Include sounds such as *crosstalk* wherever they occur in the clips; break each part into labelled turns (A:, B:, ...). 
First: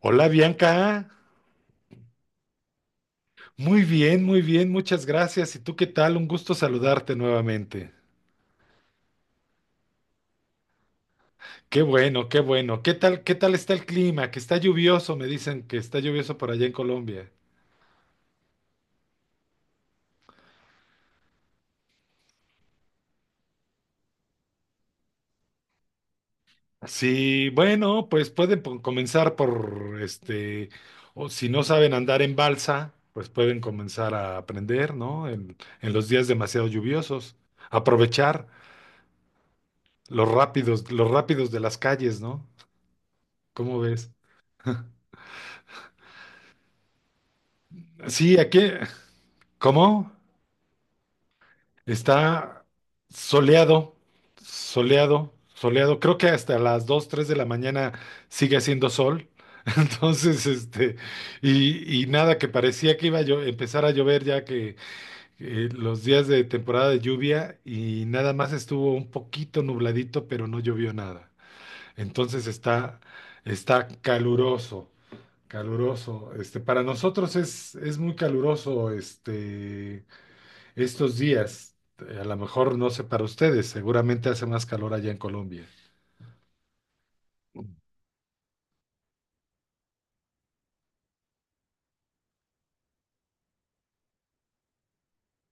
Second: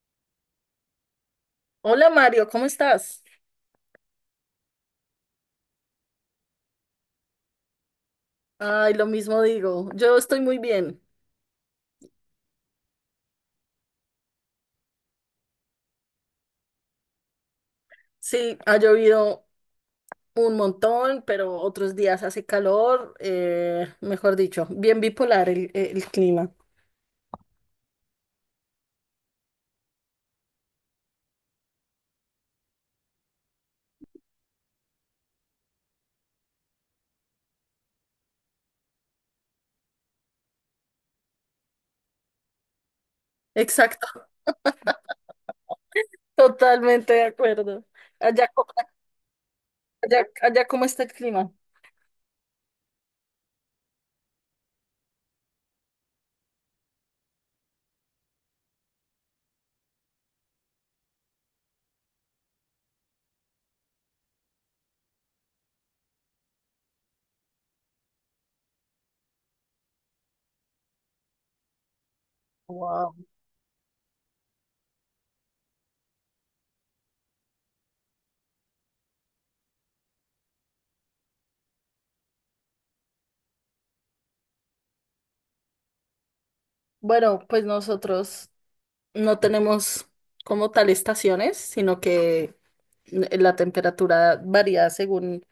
A: Hola Bianca,
B: Hola Mario, ¿cómo estás?
A: muy bien, muchas gracias. ¿Y tú qué tal? Un gusto saludarte nuevamente.
B: Ay, lo mismo digo, yo estoy muy bien.
A: Qué bueno, qué bueno. Qué tal está el clima? Que está lluvioso, me dicen que está lluvioso por allá en Colombia.
B: Sí, ha llovido un montón, pero otros días hace calor, mejor dicho, bien bipolar el clima.
A: Sí, bueno, pues pueden comenzar por o si no saben andar en balsa, pues pueden comenzar a aprender, ¿no? En los días demasiado lluviosos. Aprovechar los rápidos de las calles, ¿no? ¿Cómo ves?
B: Exacto, totalmente de acuerdo.
A: Sí,
B: Allá,
A: aquí, ¿cómo?
B: allá, allá, ¿cómo está el clima?
A: Está soleado, soleado, soleado. Creo que hasta las 2, 3 de la mañana sigue haciendo sol. *laughs* Entonces, y nada, que parecía que iba a empezar a llover ya que los días de temporada de lluvia y nada más estuvo un poquito nubladito, pero no llovió nada. Entonces
B: Wow.
A: está caluroso, caluroso. Para nosotros es muy caluroso. Estos días, a lo mejor no sé para ustedes, seguramente hace más calor allá en Colombia.
B: Bueno, pues nosotros no tenemos como tal estaciones, sino que la temperatura varía según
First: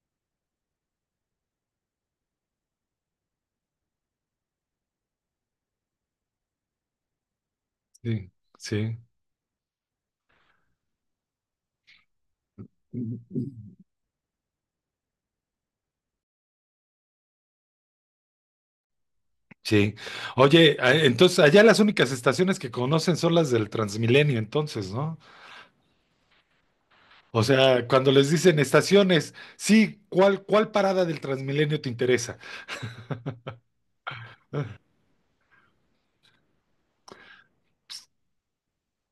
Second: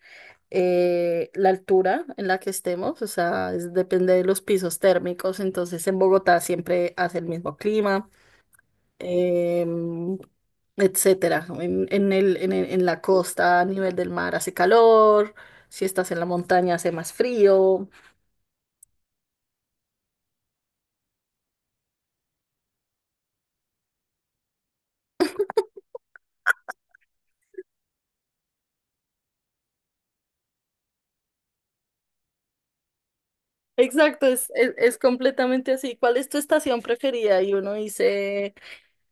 B: la altura en la que estemos, o sea, depende de los pisos térmicos, entonces en Bogotá siempre hace el mismo clima,
A: Sí, sí,
B: em, etcétera. ¿No? En la costa, a nivel del mar, hace calor, si estás en la montaña, hace más frío.
A: sí. Oye, entonces allá las únicas estaciones que conocen son las del Transmilenio, entonces, ¿no? O sea, cuando les dicen estaciones, sí, ¿cuál parada del Transmilenio te interesa?
B: Exacto, es completamente así. ¿Cuál es tu estación preferida? Y uno dice,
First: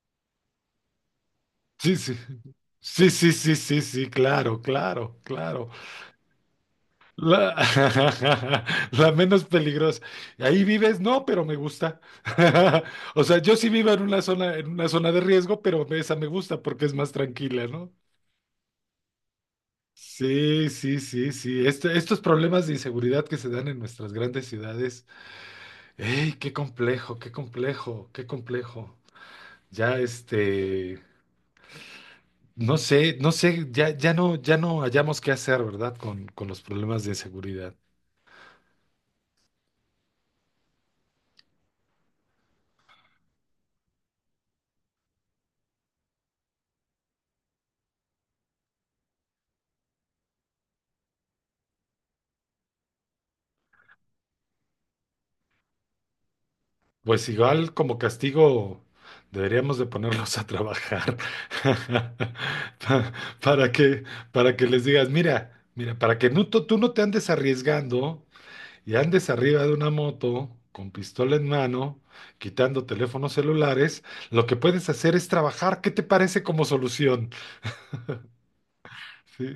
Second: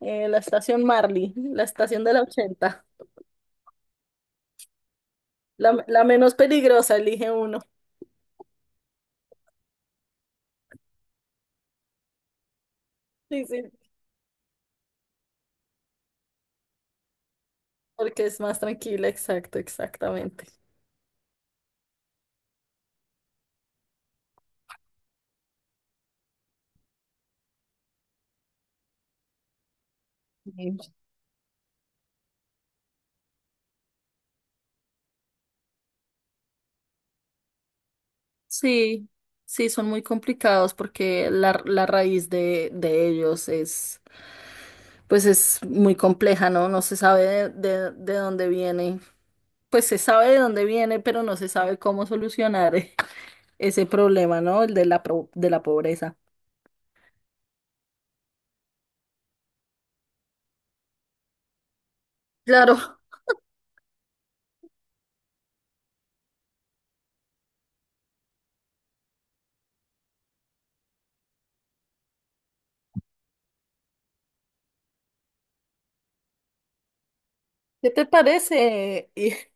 B: la estación Marley, la
A: Sí,
B: estación de
A: sí.
B: la ochenta,
A: Sí, sí, sí, sí, sí, claro, claro, claro.
B: la menos peligrosa, elige
A: La,
B: uno.
A: *laughs* la menos peligrosa. Ahí vives, no, pero me gusta. *laughs* O sea,
B: Sí,
A: yo
B: sí,
A: sí vivo en una zona de riesgo, pero esa me gusta porque es más tranquila, ¿no?
B: porque es más tranquila, exacto, exactamente.
A: Sí, sí, sí, sí. Estos problemas de inseguridad que se dan en nuestras grandes ciudades. ¡Ey, qué complejo, qué complejo, qué complejo! Ya,
B: Sí.
A: no sé, no sé, ya, ya no, ya no hallamos qué hacer, ¿verdad? Con los problemas de inseguridad.
B: Sí, sí, son muy complicados porque la raíz de ellos es, pues es muy compleja, ¿no? No se sabe de dónde viene, pues se sabe de dónde viene, pero no se sabe cómo solucionar ese problema, ¿no? El de la, de la pobreza.
A: Pues igual como castigo deberíamos de ponerlos a trabajar. *laughs*
B: Claro,
A: Pa- para que para que les digas, mira, mira, para que no, tú no te andes arriesgando y andes arriba de una moto con pistola en mano, quitando teléfonos celulares, lo que puedes hacer es trabajar. ¿Qué te parece como solución?
B: ¿qué te parece? Y,
A: Sí.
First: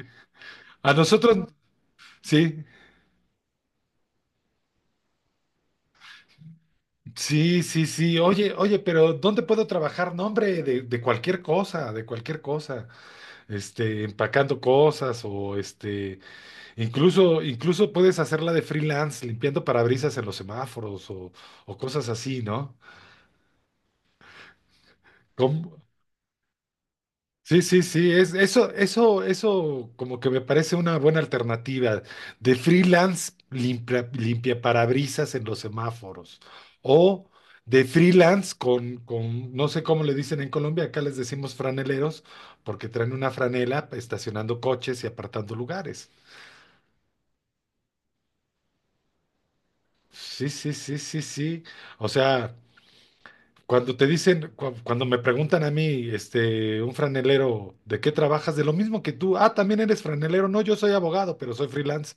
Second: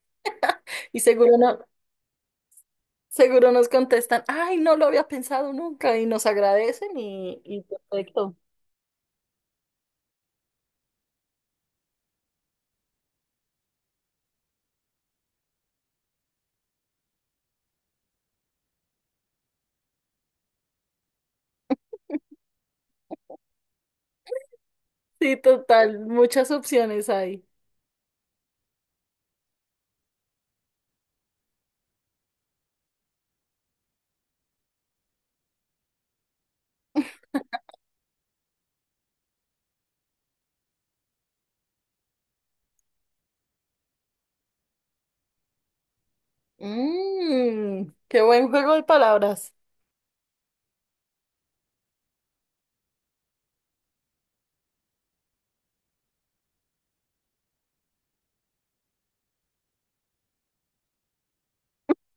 A: A
B: y seguro
A: nosotros,
B: no,
A: sí,
B: seguro nos contestan, ay, no lo había pensado nunca y nos agradecen
A: sí,
B: y
A: sí, sí.
B: perfecto.
A: Oye, oye, pero ¿dónde puedo trabajar? No, hombre, de cualquier cosa, de cualquier cosa. Empacando cosas o incluso, incluso puedes hacerla de freelance, limpiando parabrisas en los semáforos o cosas así, ¿no?
B: Sí,
A: ¿Cómo?
B: total, muchas opciones hay.
A: Sí, sí, sí, eso, eso, eso como que me parece una buena alternativa de freelance limpia parabrisas en los semáforos o de freelance con, no sé cómo le dicen en Colombia, acá les decimos franeleros porque traen una franela estacionando coches y apartando lugares.
B: Mm, qué buen juego de palabras.
A: Sí, sí, sí, sí, sí. O sea, cuando te dicen, cuando me preguntan a mí, un franelero, ¿de qué trabajas? De lo mismo que tú. Ah, también eres franelero. No, yo soy abogado, pero soy freelance.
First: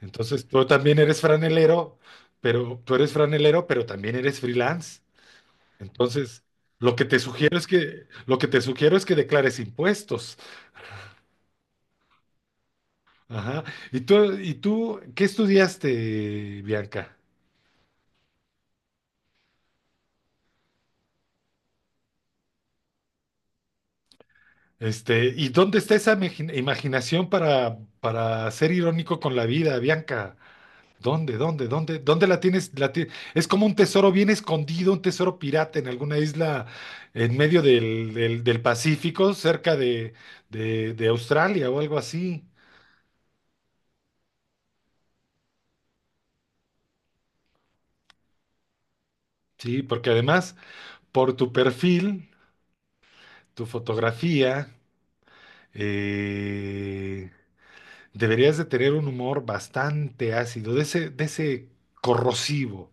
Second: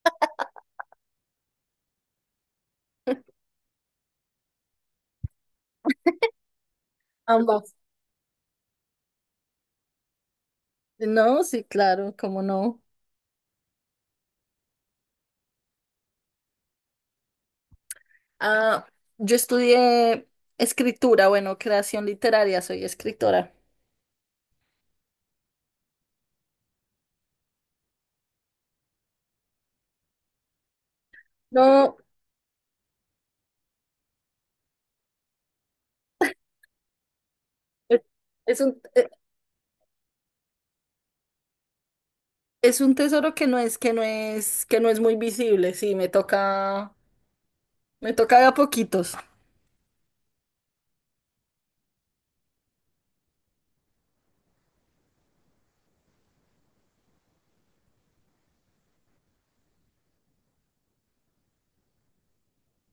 A: Entonces, tú también eres franelero, pero tú eres franelero, pero también eres freelance. Entonces, lo que te sugiero es
B: Ambas.
A: que, lo que te sugiero es que declares impuestos.
B: No, sí, claro, cómo no.
A: Ajá. Y tú, qué estudiaste, Bianca?
B: Ah, yo estudié escritura, bueno, creación literaria, soy escritora.
A: ¿Y dónde está esa imaginación para ser irónico con la vida, Bianca? ¿Dónde, dónde,
B: No,
A: dónde, dónde la tienes? Es como un tesoro bien escondido, un tesoro pirata en alguna isla en medio
B: es, es
A: del
B: un...
A: Pacífico, cerca de Australia o algo así.
B: es un tesoro que no es, que no es, que no es muy visible, sí, me toca de a poquitos. *laughs*
A: Sí, porque además, por tu perfil, tu fotografía, eh, deberías de tener un humor bastante ácido, de ese corrosivo.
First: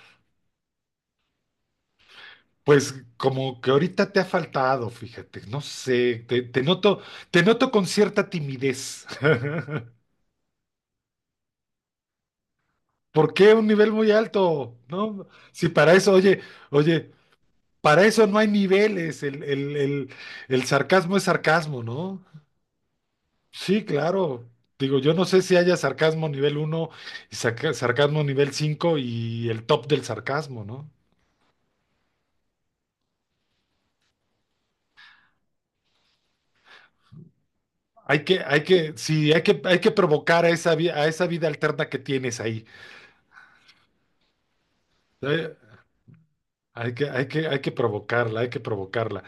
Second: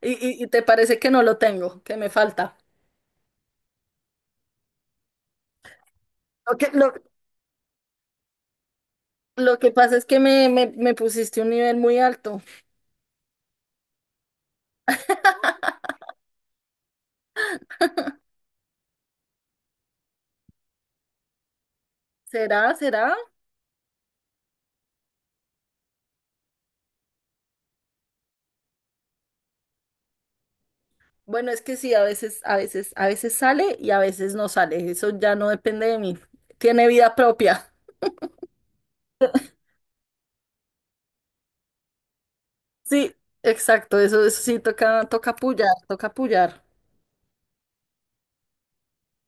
B: Y te parece que no lo tengo, que me falta.
A: Pues como que ahorita te ha faltado, fíjate, no sé,
B: Lo que, lo,
A: te noto con cierta timidez.
B: lo
A: *laughs*
B: que pasa es que me pusiste un nivel muy alto.
A: ¿Por qué un nivel muy alto? No, si para eso, oye, oye, para eso no hay niveles, el sarcasmo es sarcasmo, ¿no?
B: ¿Será? ¿Será?
A: Sí, claro. Digo, yo no sé si haya sarcasmo nivel uno y sarcasmo nivel 5 y el top del sarcasmo, ¿no?
B: Bueno, es que sí, a veces, a veces, a veces sale y a veces no sale. Eso ya no depende de mí. Tiene vida propia.
A: Hay que, sí, hay que provocar a esa, a esa vida alterna que tienes ahí.
B: Sí, exacto. Eso sí toca, toca
A: Eh,
B: apoyar, toca apoyar.
A: Hay que, hay que, hay que provocarla, hay que provocarla.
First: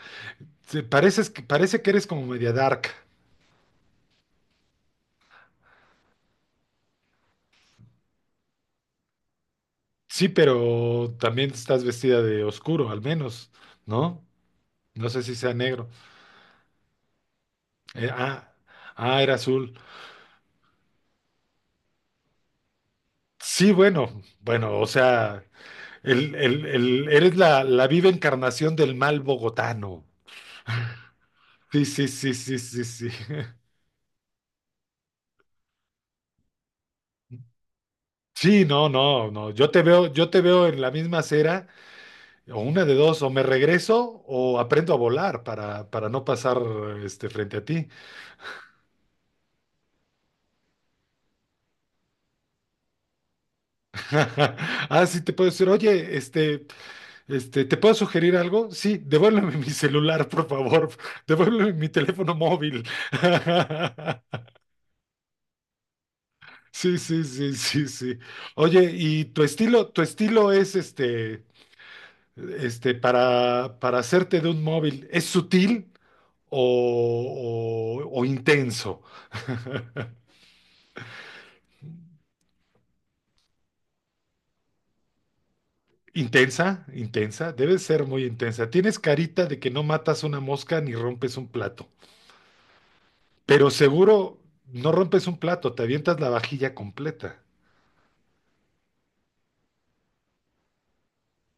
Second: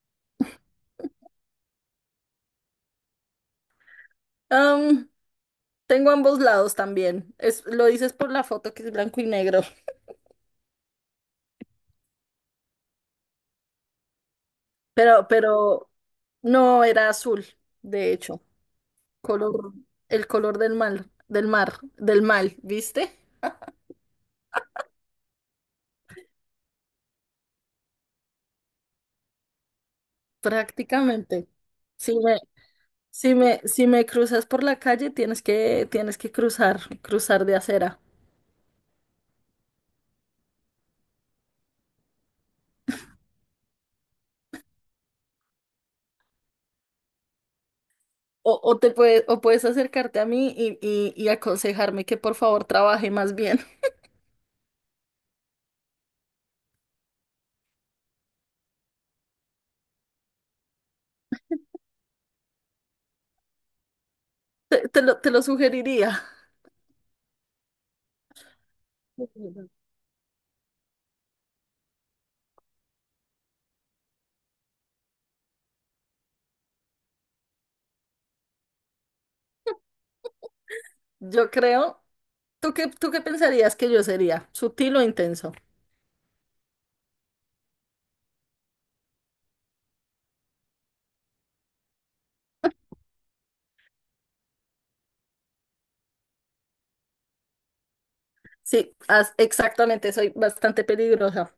A: Sí, pareces, parece que eres como media dark.
B: Am, tengo ambos lados también. Es, lo dices por la foto que es blanco y negro.
A: Sí, pero también estás vestida de oscuro, al menos, ¿no?
B: *laughs*
A: No sé si sea negro.
B: Pero no era azul,
A: Eh,
B: de hecho.
A: ah, ah, era
B: Color,
A: azul.
B: el color del mar, del mar, del mal, ¿viste?
A: Sí, bueno, bueno, o sea, eres la viva encarnación del mal bogotano.
B: Prácticamente.
A: Sí, sí,
B: Sí,
A: sí,
B: me,
A: sí, sí, sí.
B: Si me,
A: *laughs*
B: si me cruzas por la calle, tienes que cruzar, cruzar de acera.
A: Sí, no, no, no. Yo te veo en la misma acera. O una de dos, o me regreso o aprendo a volar para no pasar frente a ti.
B: O te puedes, o puedes acercarte a mí y, y aconsejarme que por favor trabaje más bien. *laughs*
A: *laughs* Ah, sí, te puedo decir, oye, ¿te puedo sugerir algo? Sí, devuélveme *laughs* mi celular, por favor. *laughs* Devuélveme mi teléfono móvil. *laughs*
B: Te lo sugeriría.
A: Sí, sí, sí, sí, sí. Oye, ¿y tu estilo es para hacerte de un móvil, es sutil o intenso?
B: Yo creo. Tú qué pensarías que yo sería? ¿Sutil o intenso?
A: Intensa, intensa, debe ser muy intensa. Tienes carita de que no matas una mosca ni rompes un plato, pero seguro no rompes un plato, te avientas la vajilla completa.
B: Sí, exactamente, soy bastante peligrosa.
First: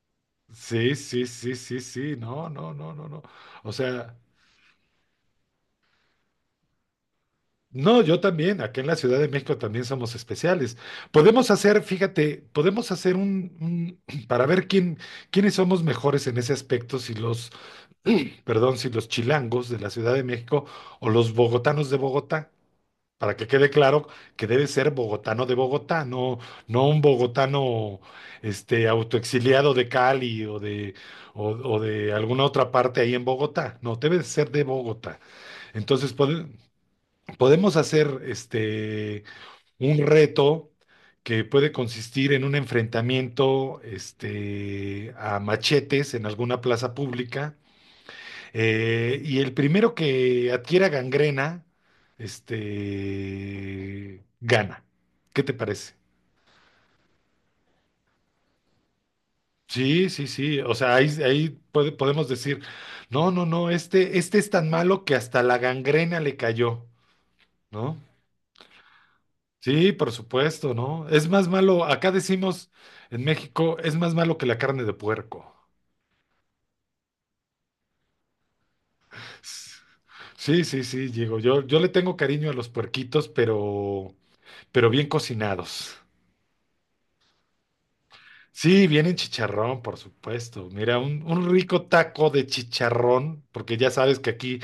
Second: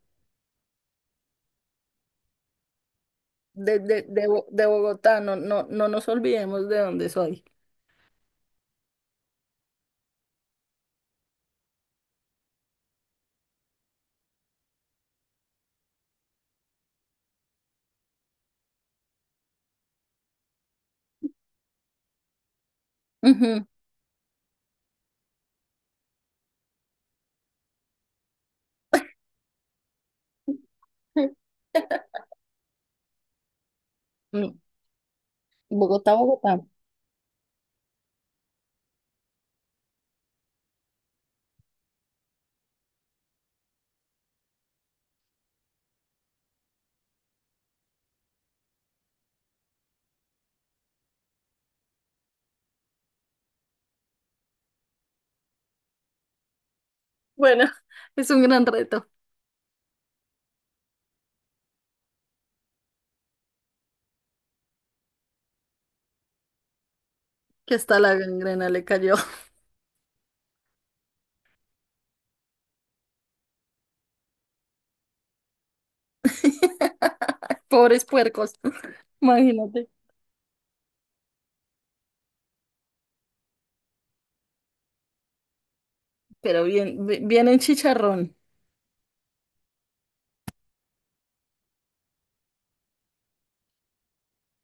A: Sí, sí, sí, sí, sí, no, no, no, no, no. O sea,
B: De Bogotá, no, no, no nos olvidemos de dónde soy.
A: no, yo también, acá en la Ciudad de México también somos especiales. Podemos hacer, fíjate, podemos hacer *clears throat* para ver quiénes somos mejores en ese aspecto, si *clears throat* perdón, si los chilangos de la Ciudad de México o los bogotanos de Bogotá, para que
B: Ujú.
A: quede claro que debe ser bogotano de Bogotá, no, no un bogotano autoexiliado de Cali
B: *laughs*
A: o de alguna otra parte ahí en Bogotá, no, debe ser
B: Mm,
A: de Bogotá. Entonces
B: Bogotá, Bogotá.
A: podemos hacer un reto que puede consistir en un enfrentamiento a machetes en alguna plaza pública, y el primero que adquiera gangrena, gana. ¿Qué te parece?
B: Bueno, *laughs* es un gran reto.
A: Sí, sí, sí. O sea, ahí, ahí podemos decir, no, no, no, este es tan malo que hasta la gangrena le cayó,
B: Que
A: ¿no?
B: hasta la gangrena le cayó.
A: Sí, por supuesto, ¿no? Es más malo, acá decimos en México, es más malo que la carne de puerco.
B: *laughs* Pobres puercos, imagínate.
A: Sí, sí, sí, Diego. Yo le tengo cariño a los puerquitos, pero bien cocinados.
B: Pero bien, bien en chicharrón.
A: Sí, viene en chicharrón, por supuesto. Mira, un rico taco de chicharrón, porque ya sabes que aquí,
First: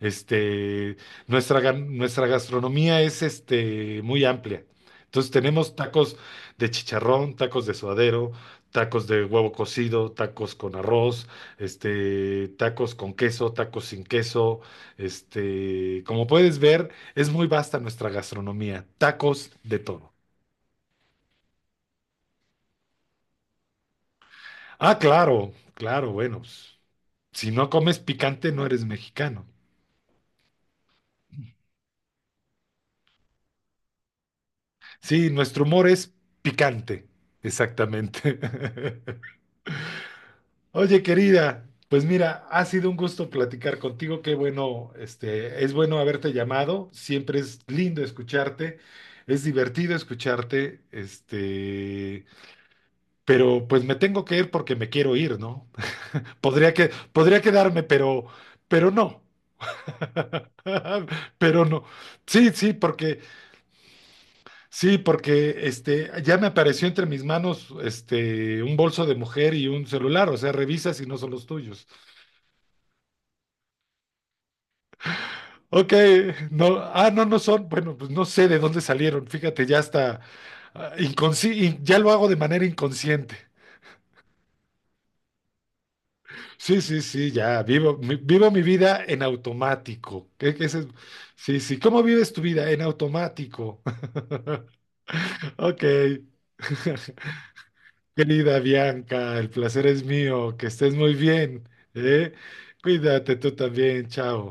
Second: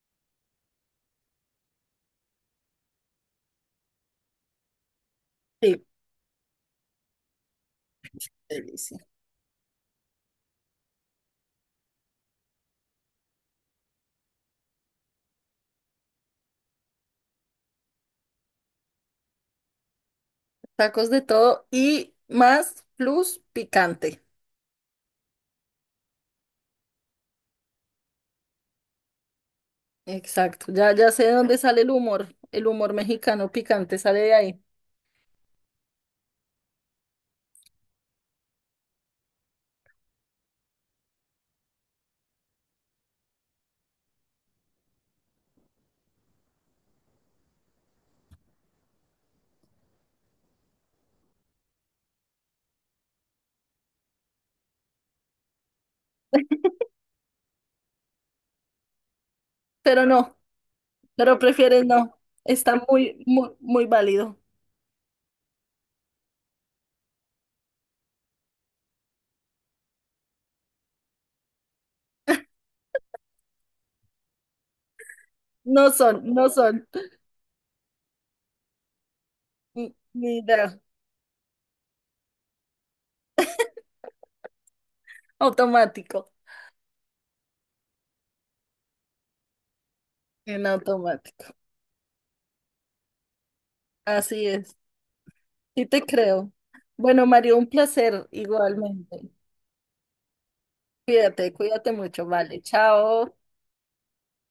A: este, nuestra gastronomía es muy amplia. Entonces tenemos
B: Sí,
A: tacos de chicharrón, tacos de suadero,
B: delicia.
A: tacos de huevo cocido, tacos con arroz, tacos con queso, tacos sin queso. Como puedes ver, es muy vasta nuestra gastronomía. Tacos de todo.
B: Tacos de todo y más plus picante.
A: Ah, claro, claro, bueno, pues, si no comes picante, no eres mexicano.
B: Exacto, ya, ya sé de dónde sale el humor. El humor mexicano picante sale de ahí.
A: Sí, nuestro humor es picante, exactamente. *laughs* Oye, querida, pues mira, ha sido un gusto platicar contigo. Qué bueno, es bueno haberte llamado. Siempre es lindo escucharte. Es divertido escucharte, pero pues me tengo que ir porque me quiero ir, ¿no? *laughs* Podría quedarme, pero no.
B: Pero no,
A: *laughs*
B: pero
A: Pero no.
B: prefieres no.
A: Sí, sí,
B: Está
A: porque,
B: muy, muy, muy válido.
A: sí, porque ya me apareció entre mis manos un bolso de mujer y un celular, o sea, revisa si no son los tuyos.
B: No
A: Ok,
B: son, no
A: no,
B: son.
A: ah, no, no son, bueno, pues no sé de dónde salieron, fíjate, ya
B: Ni
A: está,
B: ni idea.
A: y ya lo hago de manera inconsciente.
B: Automático.
A: Sí, sí, sí, ya, vivo mi vida en automático. ¿Qué
B: En
A: es eso?
B: automático.
A: Sí, sí, ¿cómo vives tu vida? En automático.
B: Así es.
A: *laughs* Ok.
B: Sí te creo.
A: *laughs*
B: Bueno, Mario, un placer
A: Querida
B: igualmente.
A: Bianca, el placer es mío, que estés muy
B: Cuídate,
A: bien,
B: cuídate mucho.
A: ¿eh?
B: Vale,
A: Cuídate
B: chao.
A: tú también, chao.